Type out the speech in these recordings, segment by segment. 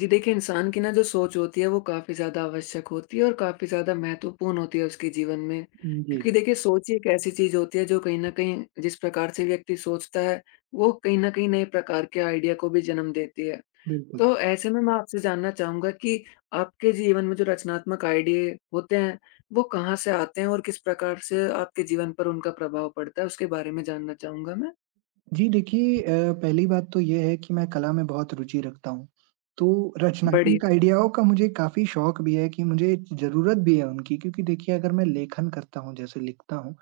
जी देखिए, इंसान की ना जो सोच होती है वो काफ़ी ज़्यादा आवश्यक होती है और काफ़ी ज़्यादा महत्वपूर्ण होती है उसके जीवन में। हुँ, जी, क्योंकि देखिए सोच ही एक ऐसी चीज़ होती है जो कहीं न कहीं जिस प्रकार से व्यक्ति सोचता है, वो कहीं न कहीं नए प्रकार के आइडिया को भी जन्म देती है। बिल्कुल। तो ऐसे में मैं आपसे जानना चाहूँगा कि आपके जीवन में जो रचनात्मक आइडिया होते हैं, वो कहाँ से आते हैं और किस प्रकार से आपके जीवन पर उनका प्रभाव पड़ता है? उसके बारे में जानना चाहूँगा मैं। जी, देखिए पहली बात तो ये है कि मैं कला में बहुत रुचि रखता हूँ, तो रचनात्मक बढ़िया। आइडियाओं का मुझे काफ़ी शौक भी है कि मुझे ज़रूरत भी है उनकी क्योंकि देखिए अगर मैं लेखन करता हूँ, जैसे लिखता हूँ,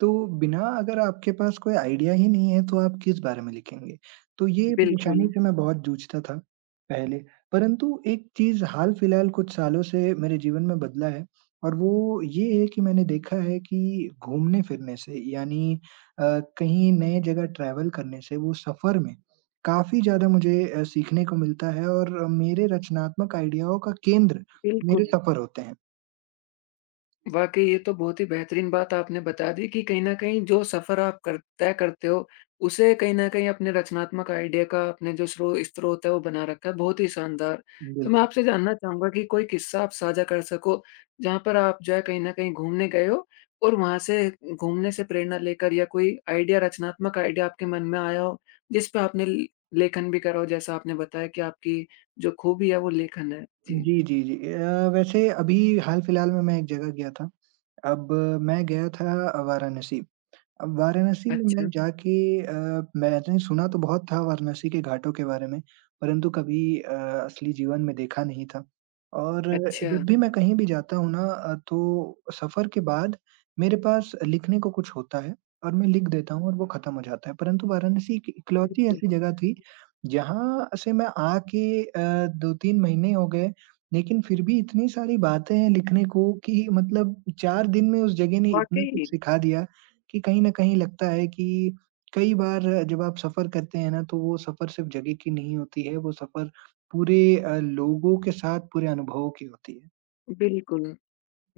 तो बिना अगर आपके पास कोई आइडिया ही नहीं है, तो आप किस बारे में लिखेंगे? तो ये परेशानी बिल्कुल, से मैं बहुत जूझता था पहले, परंतु एक चीज़ हाल-फिलहाल कुछ सालों से मेरे जीवन में बदला है और वो ये है कि मैंने देखा है कि घूमने-फिरने से यानी अ, कहीं नए जगह ट्रैवल करने से वो सफ़र में काफ़ी ज़्यादा मुझे सीखने को मिलता है और मेरे रचनात्मक आइडियाओं का केंद्र बिल्कुल। मेरे सफ़र होते हैं। वाक़ई, ये तो बहुत ही बेहतरीन बात आपने बता दी कि कहीं न कहीं जो सफ़र आप कर तय करते हो, उसे कहीं न कहीं अपने रचनात्मक आइडिया का आपने जो स्रोत है वो बना रखा है, बहुत ही शानदार। तो मैं बिल्कुल। आपसे जानना चाहूँगा कि कोई किस्सा आप साझा कर सको, जहाँ पर आप जो है कहीं न कहीं घूमने गए हो और वहाँ से घूमने से प्रेरणा लेकर या कोई आइडिया, रचनात्मक आइडिया आपके मन में आया हो, जिस पे आपने ल लेखन भी करा हो, जैसा आपने बताया कि आपकी जो खूबी है वो लेखन है? जी। जी, जी, जी। वैसे अभी हाल-फिलहाल में मैं एक जगह गया था। अब मैं गया था वाराणसी। अब वाराणसी में मैं अच्छा, जाके अ, मैंने सुना तो बहुत था वाराणसी के घाटों के बारे में, परंतु कभी असली जीवन में देखा नहीं था। और अच्छा। जब भी मैं कहीं भी जाता हूँ ना तो सफ़र के बाद मेरे पास लिखने को कुछ होता है और मैं लिख देता हूँ और वो खत्म हो जाता है। परंतु वाराणसी एक इकलौती बिल्कुल, ऐसी जगह थी, जहाँ से मैं आके 2-3 महीने हो गए, लेकिन फिर भी इतनी सारी बातें हैं लिखने को कि मतलब 4 दिन में उस जगह ने इतना वाक़ई। कुछ सिखा दिया कि कहीं न कहीं लगता है कि कई बार जब आप सफ़र करते हैं ना, तो वो सफ़र सिर्फ़ जगह की नहीं होती है, वो सफ़र पूरे लोगों के साथ, पूरे अनुभवों की होती है। बिल्कुल।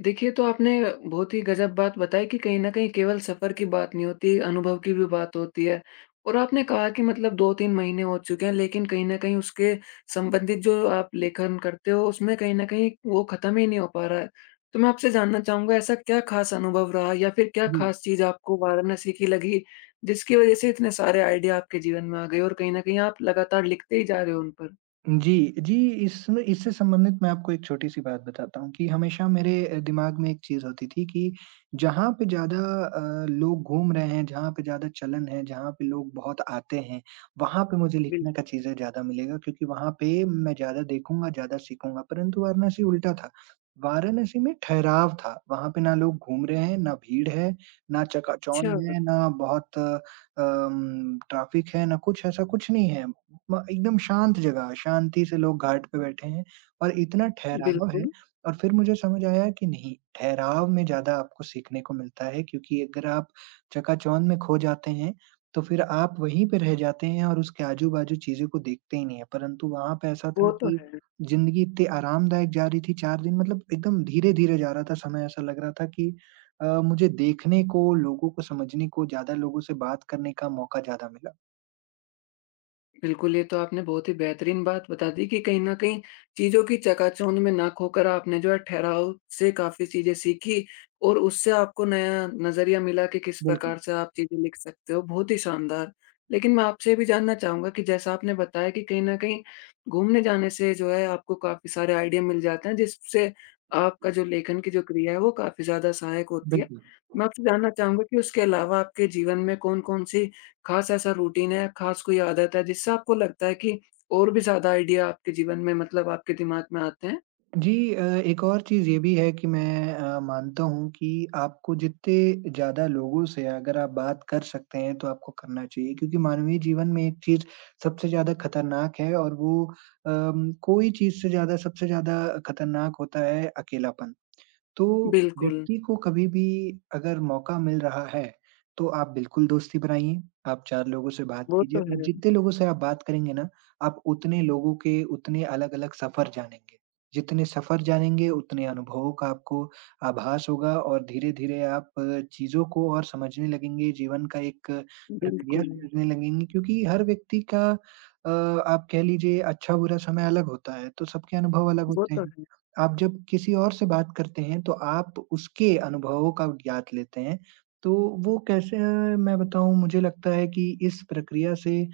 देखिए, तो आपने बहुत ही गज़ब बात बताई कि कहीं न कहीं केवल सफ़र की बात नहीं होती, अनुभव की भी बात होती है। और आपने कहा कि मतलब 2-3 महीने हो चुके हैं, लेकिन कहीं न कहीं उसके संबंधित जो आप लेखन करते हो, उसमें कहीं न कहीं वो ख़त्म ही नहीं हो पा रहा है। तो मैं आपसे जानना चाहूँगा, ऐसा क्या ख़ास अनुभव रहा या फिर क्या जी। ख़ास चीज़ आपको वाराणसी की लगी, जिसकी वज़ह से इतने सारे आइडिया आपके जीवन में आ गए और कहीं न कहीं आप लगातार लिखते ही जा रहे हो उन पर? जी, जी, इसमें इससे संबंधित मैं आपको एक छोटी-सी बात बताता हूँ कि हमेशा मेरे दिमाग में एक चीज़ होती थी कि जहाँ पे ज़्यादा लोग घूम रहे हैं, जहाँ पे ज़्यादा चलन है, जहाँ पे लोग बहुत आते हैं, वहाँ पे मुझे लिखने का बिल्कुल। चीज़ें ज़्यादा मिलेगा क्योंकि वहाँ पे मैं ज़्यादा देखूँगा, ज़्यादा सीखूँगा। परंतु वाराणसी उल्टा था। वाराणसी में ठहराव था, वहाँ पे ना लोग घूम रहे हैं, ना भीड़ है, ना चकाचौंध अच्छा, है, ना बहुत ट्रैफिक है, ना कुछ ऐसा कुछ नहीं है। म एकदम शांत जगह है, शांति से लोग घाट पे बैठे हैं और इतना ठहराव है बिल्कुल। और फिर मुझे समझ आया कि नहीं, ठहराव में ज़्यादा आपको सीखने को मिलता है क्योंकि अगर आप चकाचौंध में खो जाते हैं, तो फिर आप वहीं पे रह जाते हैं और उसके आजू-बाजू चीज़ों को देखते ही नहीं है। परंतु वहाँ पे ऐसा था वो तो कि है। ज़िंदगी इतनी आरामदायक जा रही थी 4 दिन मतलब एकदम धीरे-धीरे जा रहा था समय, ऐसा लग रहा था कि मुझे देखने को, लोगों को समझने को, ज़्यादा लोगों से बात करने का मौका ज़्यादा मिला। बिल्कुल, ये तो आपने बहुत ही बेहतरीन बात बता दी कि कहीं न कहीं चीज़ों की चकाचौंध में ना खोकर आपने जो है ठहराव से काफ़ी चीज़ें सीखी और उससे आपको नया नज़रिया मिला कि किस बिल्कुल, प्रकार से आप चीज़ें लिख सकते हो, बहुत ही शानदार। लेकिन मैं आपसे ये भी जानना चाहूँगा कि जैसा आपने बताया कि कहीं न कहीं घूमने जाने से जो है आपको काफ़ी सारे आइडिया मिल जाते हैं, जिससे आपका जो लेखन की जो क्रिया है वो काफ़ी ज़्यादा सहायक होती है। बिल्कुल। मैं आपसे जानना चाहूँगा कि उसके अलावा आपके जीवन में कौन-कौन सी खास ऐसा रूटीन है, खास कोई आदत है जिससे आपको लगता है कि और भी ज़्यादा आइडिया आपके जीवन में, मतलब आपके दिमाग में आते हैं? जी एक और चीज़ ये भी है कि मैं मानता हूँ कि आपको जितने ज़्यादा लोगों से अगर आप बात कर सकते हैं तो आपको करना चाहिए क्योंकि मानवीय जीवन में एक चीज़ सबसे ज़्यादा खतरनाक है और वो कोई चीज़ से ज़्यादा सबसे ज़्यादा खतरनाक होता है अकेलापन। तो बिल्कुल। व्यक्ति को कभी भी अगर मौका मिल रहा है, तो आप बिल्कुल दोस्ती बनाइए, आप 4 लोगों से बात वो कीजिए तो और है। जितने लोगों से आप बात करेंगे ना, आप उतने लोगों के उतने अलग-अलग सफ़र जानेंगे। जितने सफ़र जानेंगे, उतने अनुभवों का आपको आभास होगा और धीरे-धीरे आप चीज़ों को और समझने लगेंगे, जीवन का एक प्रक्रिया बिल्कुल, समझने लगेंगे क्योंकि हर व्यक्ति का आप कह लीजिए अच्छा-बुरा समय अलग होता है, तो सबके अनुभव अलग वो होते तो हैं। है। आप जब किसी और से बात करते हैं तो आप उसके अनुभवों का ज्ञात लेते हैं। तो वो कैसे मैं बताऊँ मुझे लगता है कि इस प्रक्रिया से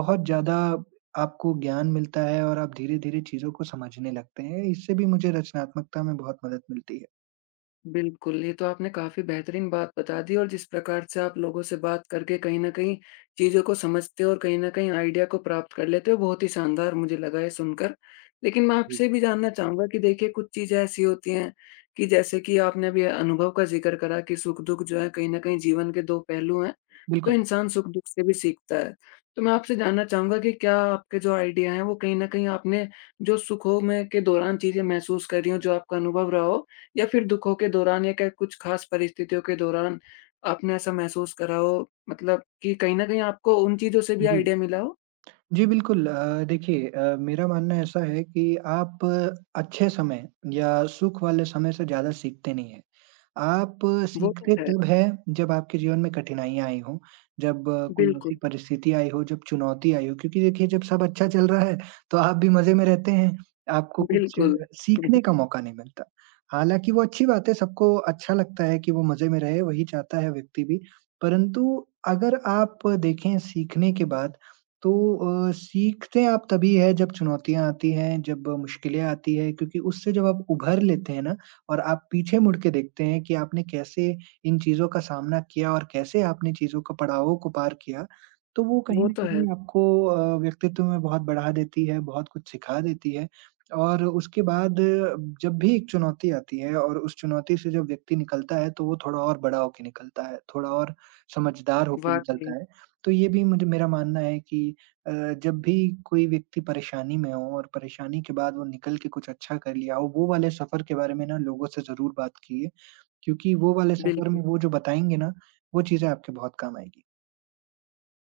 बहुत ज़्यादा आपको ज्ञान मिलता है और आप धीरे-धीरे चीज़ों को समझने लगते हैं। इससे भी मुझे रचनात्मकता में बहुत मदद मिलती है। बिल्कुल, ये तो आपने काफ़ी बेहतरीन बात बता दी, और जिस प्रकार से आप लोगों से बात करके कहीं न कहीं चीज़ों को समझते हो और कहीं न कहीं आइडिया को प्राप्त कर लेते हो, बहुत ही शानदार मुझे लगा ये सुनकर। लेकिन मैं जी। आपसे भी जानना चाहूँगा कि देखिए कुछ चीज़ें ऐसी होती हैं कि जैसे कि आपने अभी अनुभव का ज़िक्र करा कि सुख-दुख जो है कहीं न कहीं जीवन के 2 पहलू हैं, तो बिल्कुल, इंसान सुख-दुख से भी सीखता है। तो मैं आपसे जानना चाहूँगा कि क्या आपके जो आइडिया हैं वो कहीं न कहीं आपने जो सुखों में के दौरान चीज़ें महसूस करी हों, जो आपका अनुभव रहा हो, या फिर दुखों के दौरान, या क्या कुछ खास परिस्थितियों के दौरान आपने ऐसा महसूस करा हो, मतलब कि कहीं न कहीं आपको उन चीज़ों से भी जी। आइडिया मिला हो? जी, बिल्कुल देखिए मेरा मानना ऐसा है कि आप अच्छे समय या सुख वाले समय से ज़्यादा सीखते नहीं हैं। आप वो तो सीखते है। तब हैं, जब आपके जीवन में कठिनाइयाँ आई हों, जब कोई बिल्कुल, ऐसी परिस्थिति आई हो, जब चुनौती आई हो क्योंकि देखिए जब सब अच्छा चल रहा है, तो आप भी मज़े में रहते हैं, आपको कुछ बिल्कुल। सीखने का मौका नहीं मिलता। हालाँकि वो अच्छी बात है, सबको अच्छा लगता है कि वो मज़े में रहे, वही चाहता है व्यक्ति भी। परंतु अगर आप देखें सीखने के बाद तो सीखते आप तभी है जब चुनौतियाँ आती हैं, जब मुश्किलें आती हैं क्योंकि उससे जब आप उभर लेते हैं ना और आप पीछे मुड़ के देखते हैं कि आपने कैसे इन चीज़ों का सामना किया और कैसे आपने चीज़ों का पड़ावों को पार किया, तो वो कहीं वो न तो है, कहीं आपको व्यक्तित्व में बहुत बढ़ा देती है, बहुत कुछ सिखा देती है। और उसके बाद जब भी एक चुनौती आती है और उस चुनौती से जब व्यक्ति निकलता है, तो वो थोड़ा और बड़ा होके निकलता है, थोड़ा और समझदार होके वाक़ई, निकलता है। तो ये भी मुझे मेरा मानना है कि अ, जब भी कोई व्यक्ति परेशानी में हो और परेशानी के बाद वो निकल के कुछ अच्छा कर लिया हो, वो वाले सफ़र के बारे में ना लोगों से ज़रूर बात कीजिए, क्योंकि वो वाले सफ़र बिल्कुल। में वो जो बताएँगे ना, वो चीज़ें आपके बहुत काम आएगी।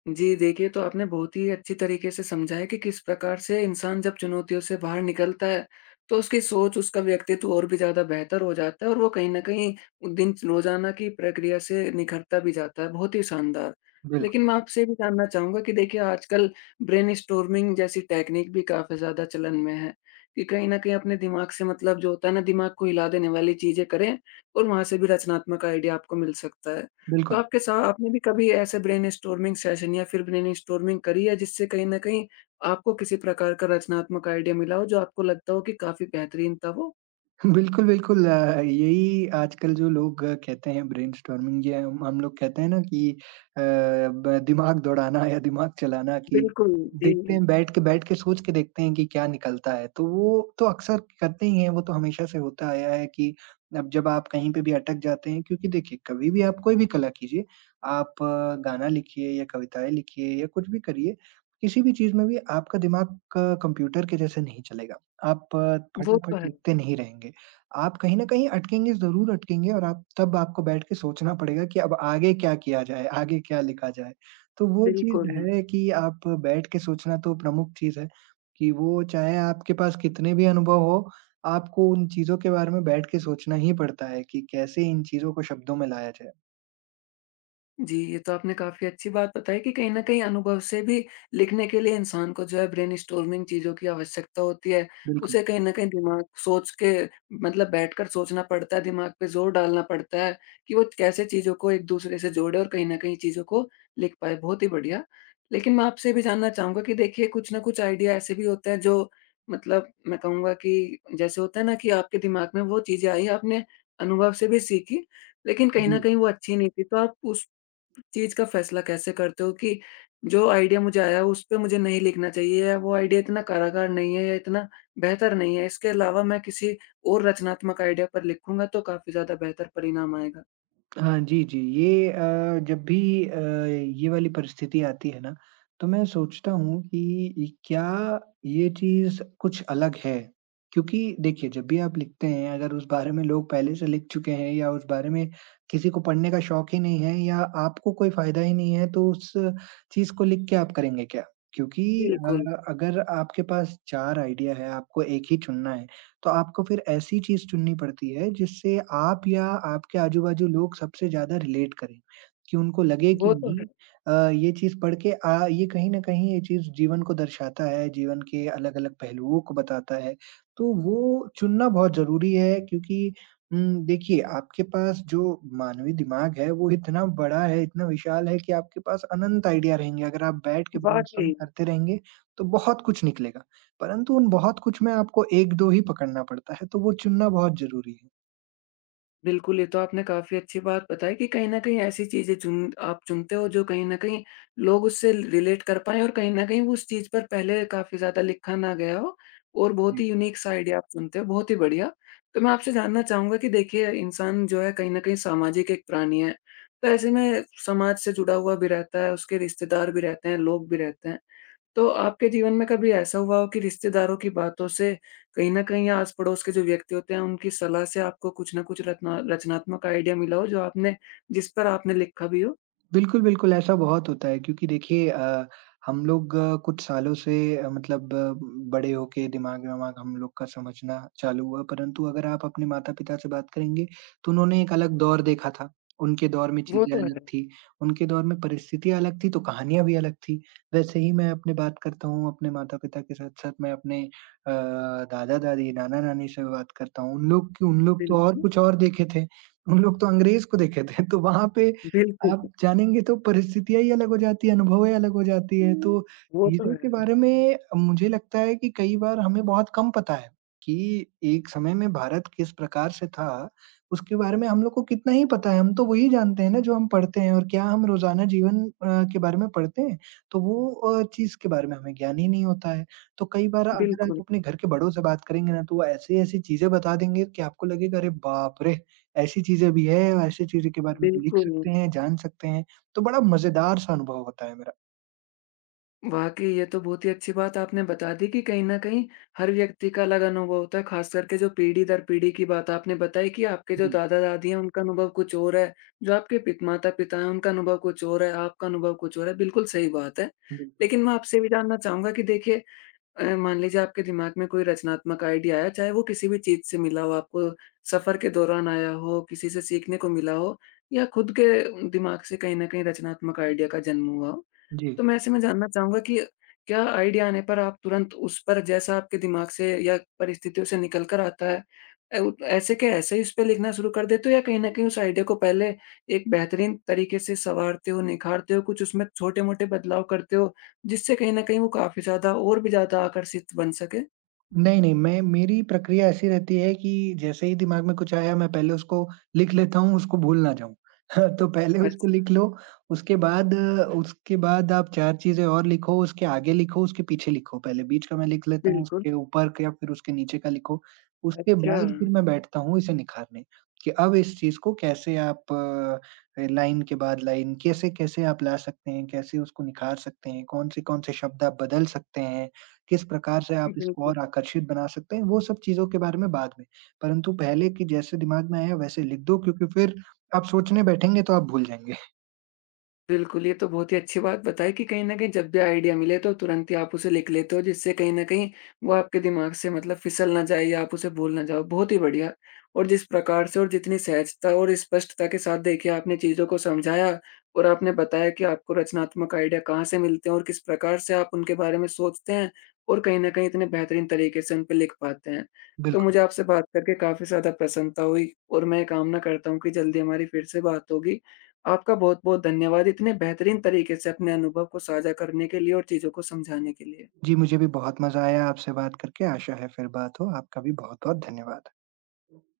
जी, देखिए, तो आपने बहुत ही अच्छी तरीके से समझा है कि किस प्रकार से इंसान जब चुनौतियों से बाहर निकलता है, तो उसकी सोच, उसका व्यक्तित्व और भी ज़्यादा बेहतर हो जाता है और वो कहीं न कहीं उ दिन रोज़ाना की प्रक्रिया से निखरता भी जाता है, बहुत ही शानदार। बिल्कुल, लेकिन मैं आपसे ये भी जानना चाहूँगा कि देखिए आजकल ब्रेनस्टॉर्मिंग जैसी टेक्नीक भी काफ़ी ज़्यादा चलन में है, कि कहीं न कहीं अपने दिमाग से, मतलब जो होता है ना, दिमाग को हिला देने वाली चीज़ें करें और वहाँ से भी रचनात्मक आइडिया आपको मिल सकता है। तो बिल्कुल। आपके साथ आपने भी कभी ऐसे ब्रेनस्टॉर्मिंग सेशन या फिर ब्रेनस्टॉर्मिंग करी है जिससे कहीं न कहीं आपको किसी प्रकार का रचनात्मक आइडिया मिला हो जो आपको लगता हो कि काफ़ी बेहतरीन था वो? बिल्कुल, बिल्कुल यही आजकल जो लोग कहते हैं ब्रेनस्टॉर्मिंग ये हम लोग कहते हैं ना कि अ, ब दिमाग दौड़ाना या दिमाग चलाना कि बिल्कुल, जी। देखते हैं बैठ के सोच के देखते हैं कि क्या निकलता है। तो वो तो अक्सर करते ही हैं, वो तो हमेशा से होता आया है कि अब जब आप कहीं पे भी अटक जाते हैं क्योंकि देखिए कभी भी आप कोई भी कला कीजिए, आप गाना लिखिए या कविताएँ लिखिए या कुछ भी करिए, किसी भी चीज़ में भी आपका दिमाग कंप्यूटर के जैसे नहीं चलेगा। आप वो तो फटाफट है। लिखते नहीं रहेंगे। आप कहीं न कहीं अटकेंगे, ज़रूर अटकेंगे और आप तब आपको बैठ के सोचना पड़ेगा कि अब आगे क्या किया जाए, आगे क्या लिखा जाए। तो वो चीज़ बिल्कुल। है कि आप बैठ के सोचना तो प्रमुख चीज़ है, कि वो चाहे आपके पास कितने भी अनुभव हो, आपको उन चीज़ों के बारे में बैठ के सोचना ही पड़ता है कि कैसे इन चीज़ों को शब्दों में लाया जाए। जी, ये तो आपने काफ़ी अच्छी बात बताई कि कहीं न कहीं अनुभव से भी लिखने के लिए इंसान को जो है ब्रेनस्टॉर्मिंग, चीज़ों की आवश्यकता होती है। बिल्कुल। उसे कहीं न कहीं दिमाग सोच के, मतलब बैठकर सोचना पड़ता है, दिमाग पे ज़ोर डालना पड़ता है कि वो कैसे चीज़ों को एक-दूसरे से जोड़े और कहीं न कहीं चीज़ों को लिख पाए। बहुत ही बढ़िया। लेकिन मैं आपसे ये भी जानना चाहूँगा कि देखिए कुछ न कुछ आइडिया ऐसे भी होते हैं जो, मतलब मैं कहूँगा कि जैसे होता है ना कि आपके दिमाग में वो चीज़ें आई, आपने अनुभव से भी सीखी, लेकिन कहीं न जी। कहीं वो अच्छी नहीं थी। तो आप उस चीज़ का फैसला कैसे करते हो कि जो आइडिया मुझे आया उस पे मुझे नहीं लिखना चाहिए, या वो आइडिया इतना कारागार नहीं है या इतना बेहतर नहीं है। इसके अलावा मैं किसी और रचनात्मक आइडिया पर लिखूँगा तो काफ़ी ज़्यादा बेहतर परिणाम आएगा। हाँ जी, जी। ये ये वाली परिस्थिति आती है ना, तो मैं सोचता हूँ कि क्या ये चीज़ कुछ अलग है? क्योंकि देखिए, जब भी आप लिखते हैं, अगर उस बारे में लोग पहले से लिख चुके हैं या उस बारे में किसी को पढ़ने का शौक ही नहीं है या आपको कोई फ़ायदा ही नहीं है, तो उस चीज़ को लिख के आप करेंगे क्या? क्योंकि बिल्कुल, अगर आपके पास 4 आइडिया है, आपको एक ही चुनना है। तो आपको फिर ऐसी चीज़ चुननी पड़ती है जिससे आप या आपके आजू-बाजू लोग सबसे ज़्यादा रिलेट करें, कि उनको लगे कि वो तो है। नहीं ये चीज़ पढ़ के ये कहीं न कहीं ये चीज़ जीवन को दर्शाता है, जीवन के अलग-अलग पहलुओं को बताता है। तो वो चुनना बहुत ज़रूरी है क्योंकि देखिए आपके पास जो मानवी दिमाग है वो इतना बड़ा है, इतना विशाल है कि आपके पास अनंत आइडिया रहेंगे। अगर आप बैठ के ब्रेनस्टॉर्म वाक़ई। करते रहेंगे, तो बहुत कुछ निकलेगा। परंतु उन बहुत कुछ में आपको 1-2 ही पकड़ना पड़ता है, तो वो चुनना बहुत ज़रूरी है। बिल्कुल, ये तो आपने काफ़ी अच्छी बात बताई कि कहीं न कहीं ऐसी चीज़ें चुन, आप चुनते हो जो कहीं न कहीं लोग उससे रिलेट कर पाएँ और कहीं न कहीं वो उस चीज़ पर पहले काफ़ी ज़्यादा लिखा ना गया हो और बहुत जी। ही यूनिक सा आइडिया आप चुनते हो, बहुत ही बढ़िया। तो मैं आपसे जानना चाहूँगा कि देखिए इंसान जो है कहीं न कहीं सामाजिक एक प्राणी है, तो ऐसे में समाज से जुड़ा हुआ भी रहता है, उसके रिश्तेदार भी रहते हैं, लोग भी रहते हैं। तो आपके जीवन में कभी ऐसा हुआ हो कि रिश्तेदारों की बातों से कहीं न कहीं, या आस-पड़ोस के जो व्यक्ति होते हैं, उनकी सलाह से आपको कुछ न कुछ रत्ना रचनात्मक आइडिया मिला हो, जो आपने, जिस पर आपने लिखा भी हो? बिल्कुल, बिल्कुल, ऐसा बहुत होता है क्योंकि देखिए हम लोग कुछ सालों से बड़े होके दिमाग-वमाग हम लोग का समझना चालू हुआ, परंतु अगर आप अपने माता-पिता से बात करेंगे, तो उन्होंने एक अलग दौर देखा था। उनके दौर में वो चीज़ें तो है। अलग थी, उनके दौर में परिस्थितियाँ अलग थी, तो कहानियाँ भी अलग थी। वैसे ही मैं अपनी बात करता हूँ, अपने माता-पिता के साथ-साथ मैं अपने अ, दादा-दादी, नाना-नानी से भी बात करता हूँ। उन लोग तो और बिल्कुल, कुछ और देखे थे, उन लोग तो अंग्रेज़ को देखे थे, तो वहाँ पे बिल्कुल। आप जानेंगे तो परिस्थितियाँ ही अलग हो जाती है, अनुभवें अलग हो जाती है। हुँ। तो वो तो चीज़ों है। के बारे में मुझे लगता है कि कई बार हमें बहुत कम पता है कि एक समय में भारत किस प्रकार से था, उसके बारे में हम लोग को कितना ही पता है। हम तो वही जानते हैं ना जो हम पढ़ते हैं और क्या हम रोज़ाना जीवन के बारे में पढ़ते हैं, तो वो चीज़ के बारे में हमें ज्ञान ही नहीं होता है। तो कई बार अगर आप बिल्कुल, अपने घर के बड़ों से बात करेंगे ना, तो वो ऐसी-ऐसी चीज़ें बता देंगे कि आपको लगेगा, "अरे बाप रे!" ऐसी चीज़ें भी है और ऐसी चीज़ों के बारे में भी लिख बिल्कुल। सकते हैं, जान सकते हैं, तो बड़ा मज़ेदार सा अनुभव होता है मेरा। वाकई ये तो बहुत ही अच्छी बात आपने बता दी कि कहीं न कहीं हर व्यक्ति का अलग अनुभव होता है, खास करके जो पीढ़ी दर पीढ़ी की बात आपने बताई कि आपके जो जी, दादा-दादी हैं उनका अनुभव कुछ और है, जो आपके पित माता-पिता हैं उनका अनुभव कुछ और है, आपका अनुभव कुछ और है, बिल्कुल सही बात है। बिल्कुल। लेकिन मैं आपसे भी जानना चाहूँगा कि देखिए मान लीजिए आपके दिमाग में कोई रचनात्मक आइडिया आया, चाहे वो किसी भी चीज़ से मिला हो, आपको सफ़र के दौरान आया हो, किसी से सीखने को मिला हो, या खुद के दिमाग से कहीं न कहीं रचनात्मक आइडिया का जन्म हुआ हो। जी। तो मैं ऐसे में जानना चाहूँगा कि क्या आइडिया आने पर आप तुरंत उस पर, जैसा आपके दिमाग से या परिस्थितियों से निकल कर आता है, अ, उ ऐसे के ऐसे ही उस पे लिखना शुरू कर देते हो, या कहीं न कहीं उस आइडिया को पहले एक बेहतरीन तरीके से सँवारते हो, निखारते हो, कुछ उसमें छोटे-मोटे बदलाव करते हो, जिससे कहीं न कहीं वो काफ़ी ज़्यादा और भी ज़्यादा आकर्षित बन सके। नहीं, नहीं, मैं मेरी प्रक्रिया ऐसी रहती है कि जैसे ही दिमाग में कुछ आया मैं पहले उसको लिख लेता हूँ, उसको भूल ना जाऊँ। तो पहले उसको अच्छा, लिख लो, उसके बाद आप 4 चीज़ें और लिखो, उसके आगे लिखो, उसके पीछे लिखो। पहले बीच का मैं लिख लेता हूँ, बिल्कुल। उसके ऊपर का या फिर उसके नीचे का लिखो। उसके अच्छा, बाद फिर मैं बैठता हूँ इसे निखारने, कि अब इस चीज़ को कैसे आप लाइन के बाद लाइन कैसे-कैसे आप ला सकते हैं, कैसे उसको निखार सकते हैं, कौन से-कौन से शब्द आप बदल सकते हैं। किस प्रकार से आप इसको बिल्कुल। और आकर्षित बना सकते हैं, वो सब चीज़ों के बारे में बाद में। परंतु पहले कि जैसे दिमाग में आया वैसे लिख दो क्योंकि फिर आप सोचने बैठेंगे तो आप भूल जाएँगे। बिल्कुल, ये तो बहुत ही अच्छी बात बताई कि कहीं न कहीं जब भी आइडिया मिले तो तुरंत ही आप उसे लिख लेते हो, जिससे कहीं न कहीं वो आपके दिमाग से, मतलब फिसल ना जाए या आप उसे भूल ना जाओ, बहुत ही बढ़िया। और जिस प्रकार से और जितनी सहजता और स्पष्टता के साथ देखिए आपने चीज़ों को समझाया और आपने बताया कि आपको रचनात्मक आइडिया कहाँ से मिलते हैं और किस प्रकार से आप उनके बारे में सोचते हैं और कहीं न कहीं इतने बेहतरीन तरीके से उन पे लिख पाते हैं। तो बिल्कुल। मुझे आपसे बात करके काफ़ी ज़्यादा प्रसन्नता हुई और मैं कामना करता हूँ कि जल्दी हमारी फिर से बात होगी। आपका बहुत-बहुत धन्यवाद, इतने बेहतरीन तरीके से अपने अनुभव को साझा करने के लिए और चीज़ों को समझाने के लिए। जी, मुझे भी बहुत मज़ा आया आपसे बात करके, आशा है फिर बात हो। आपका भी बहुत-बहुत धन्यवाद।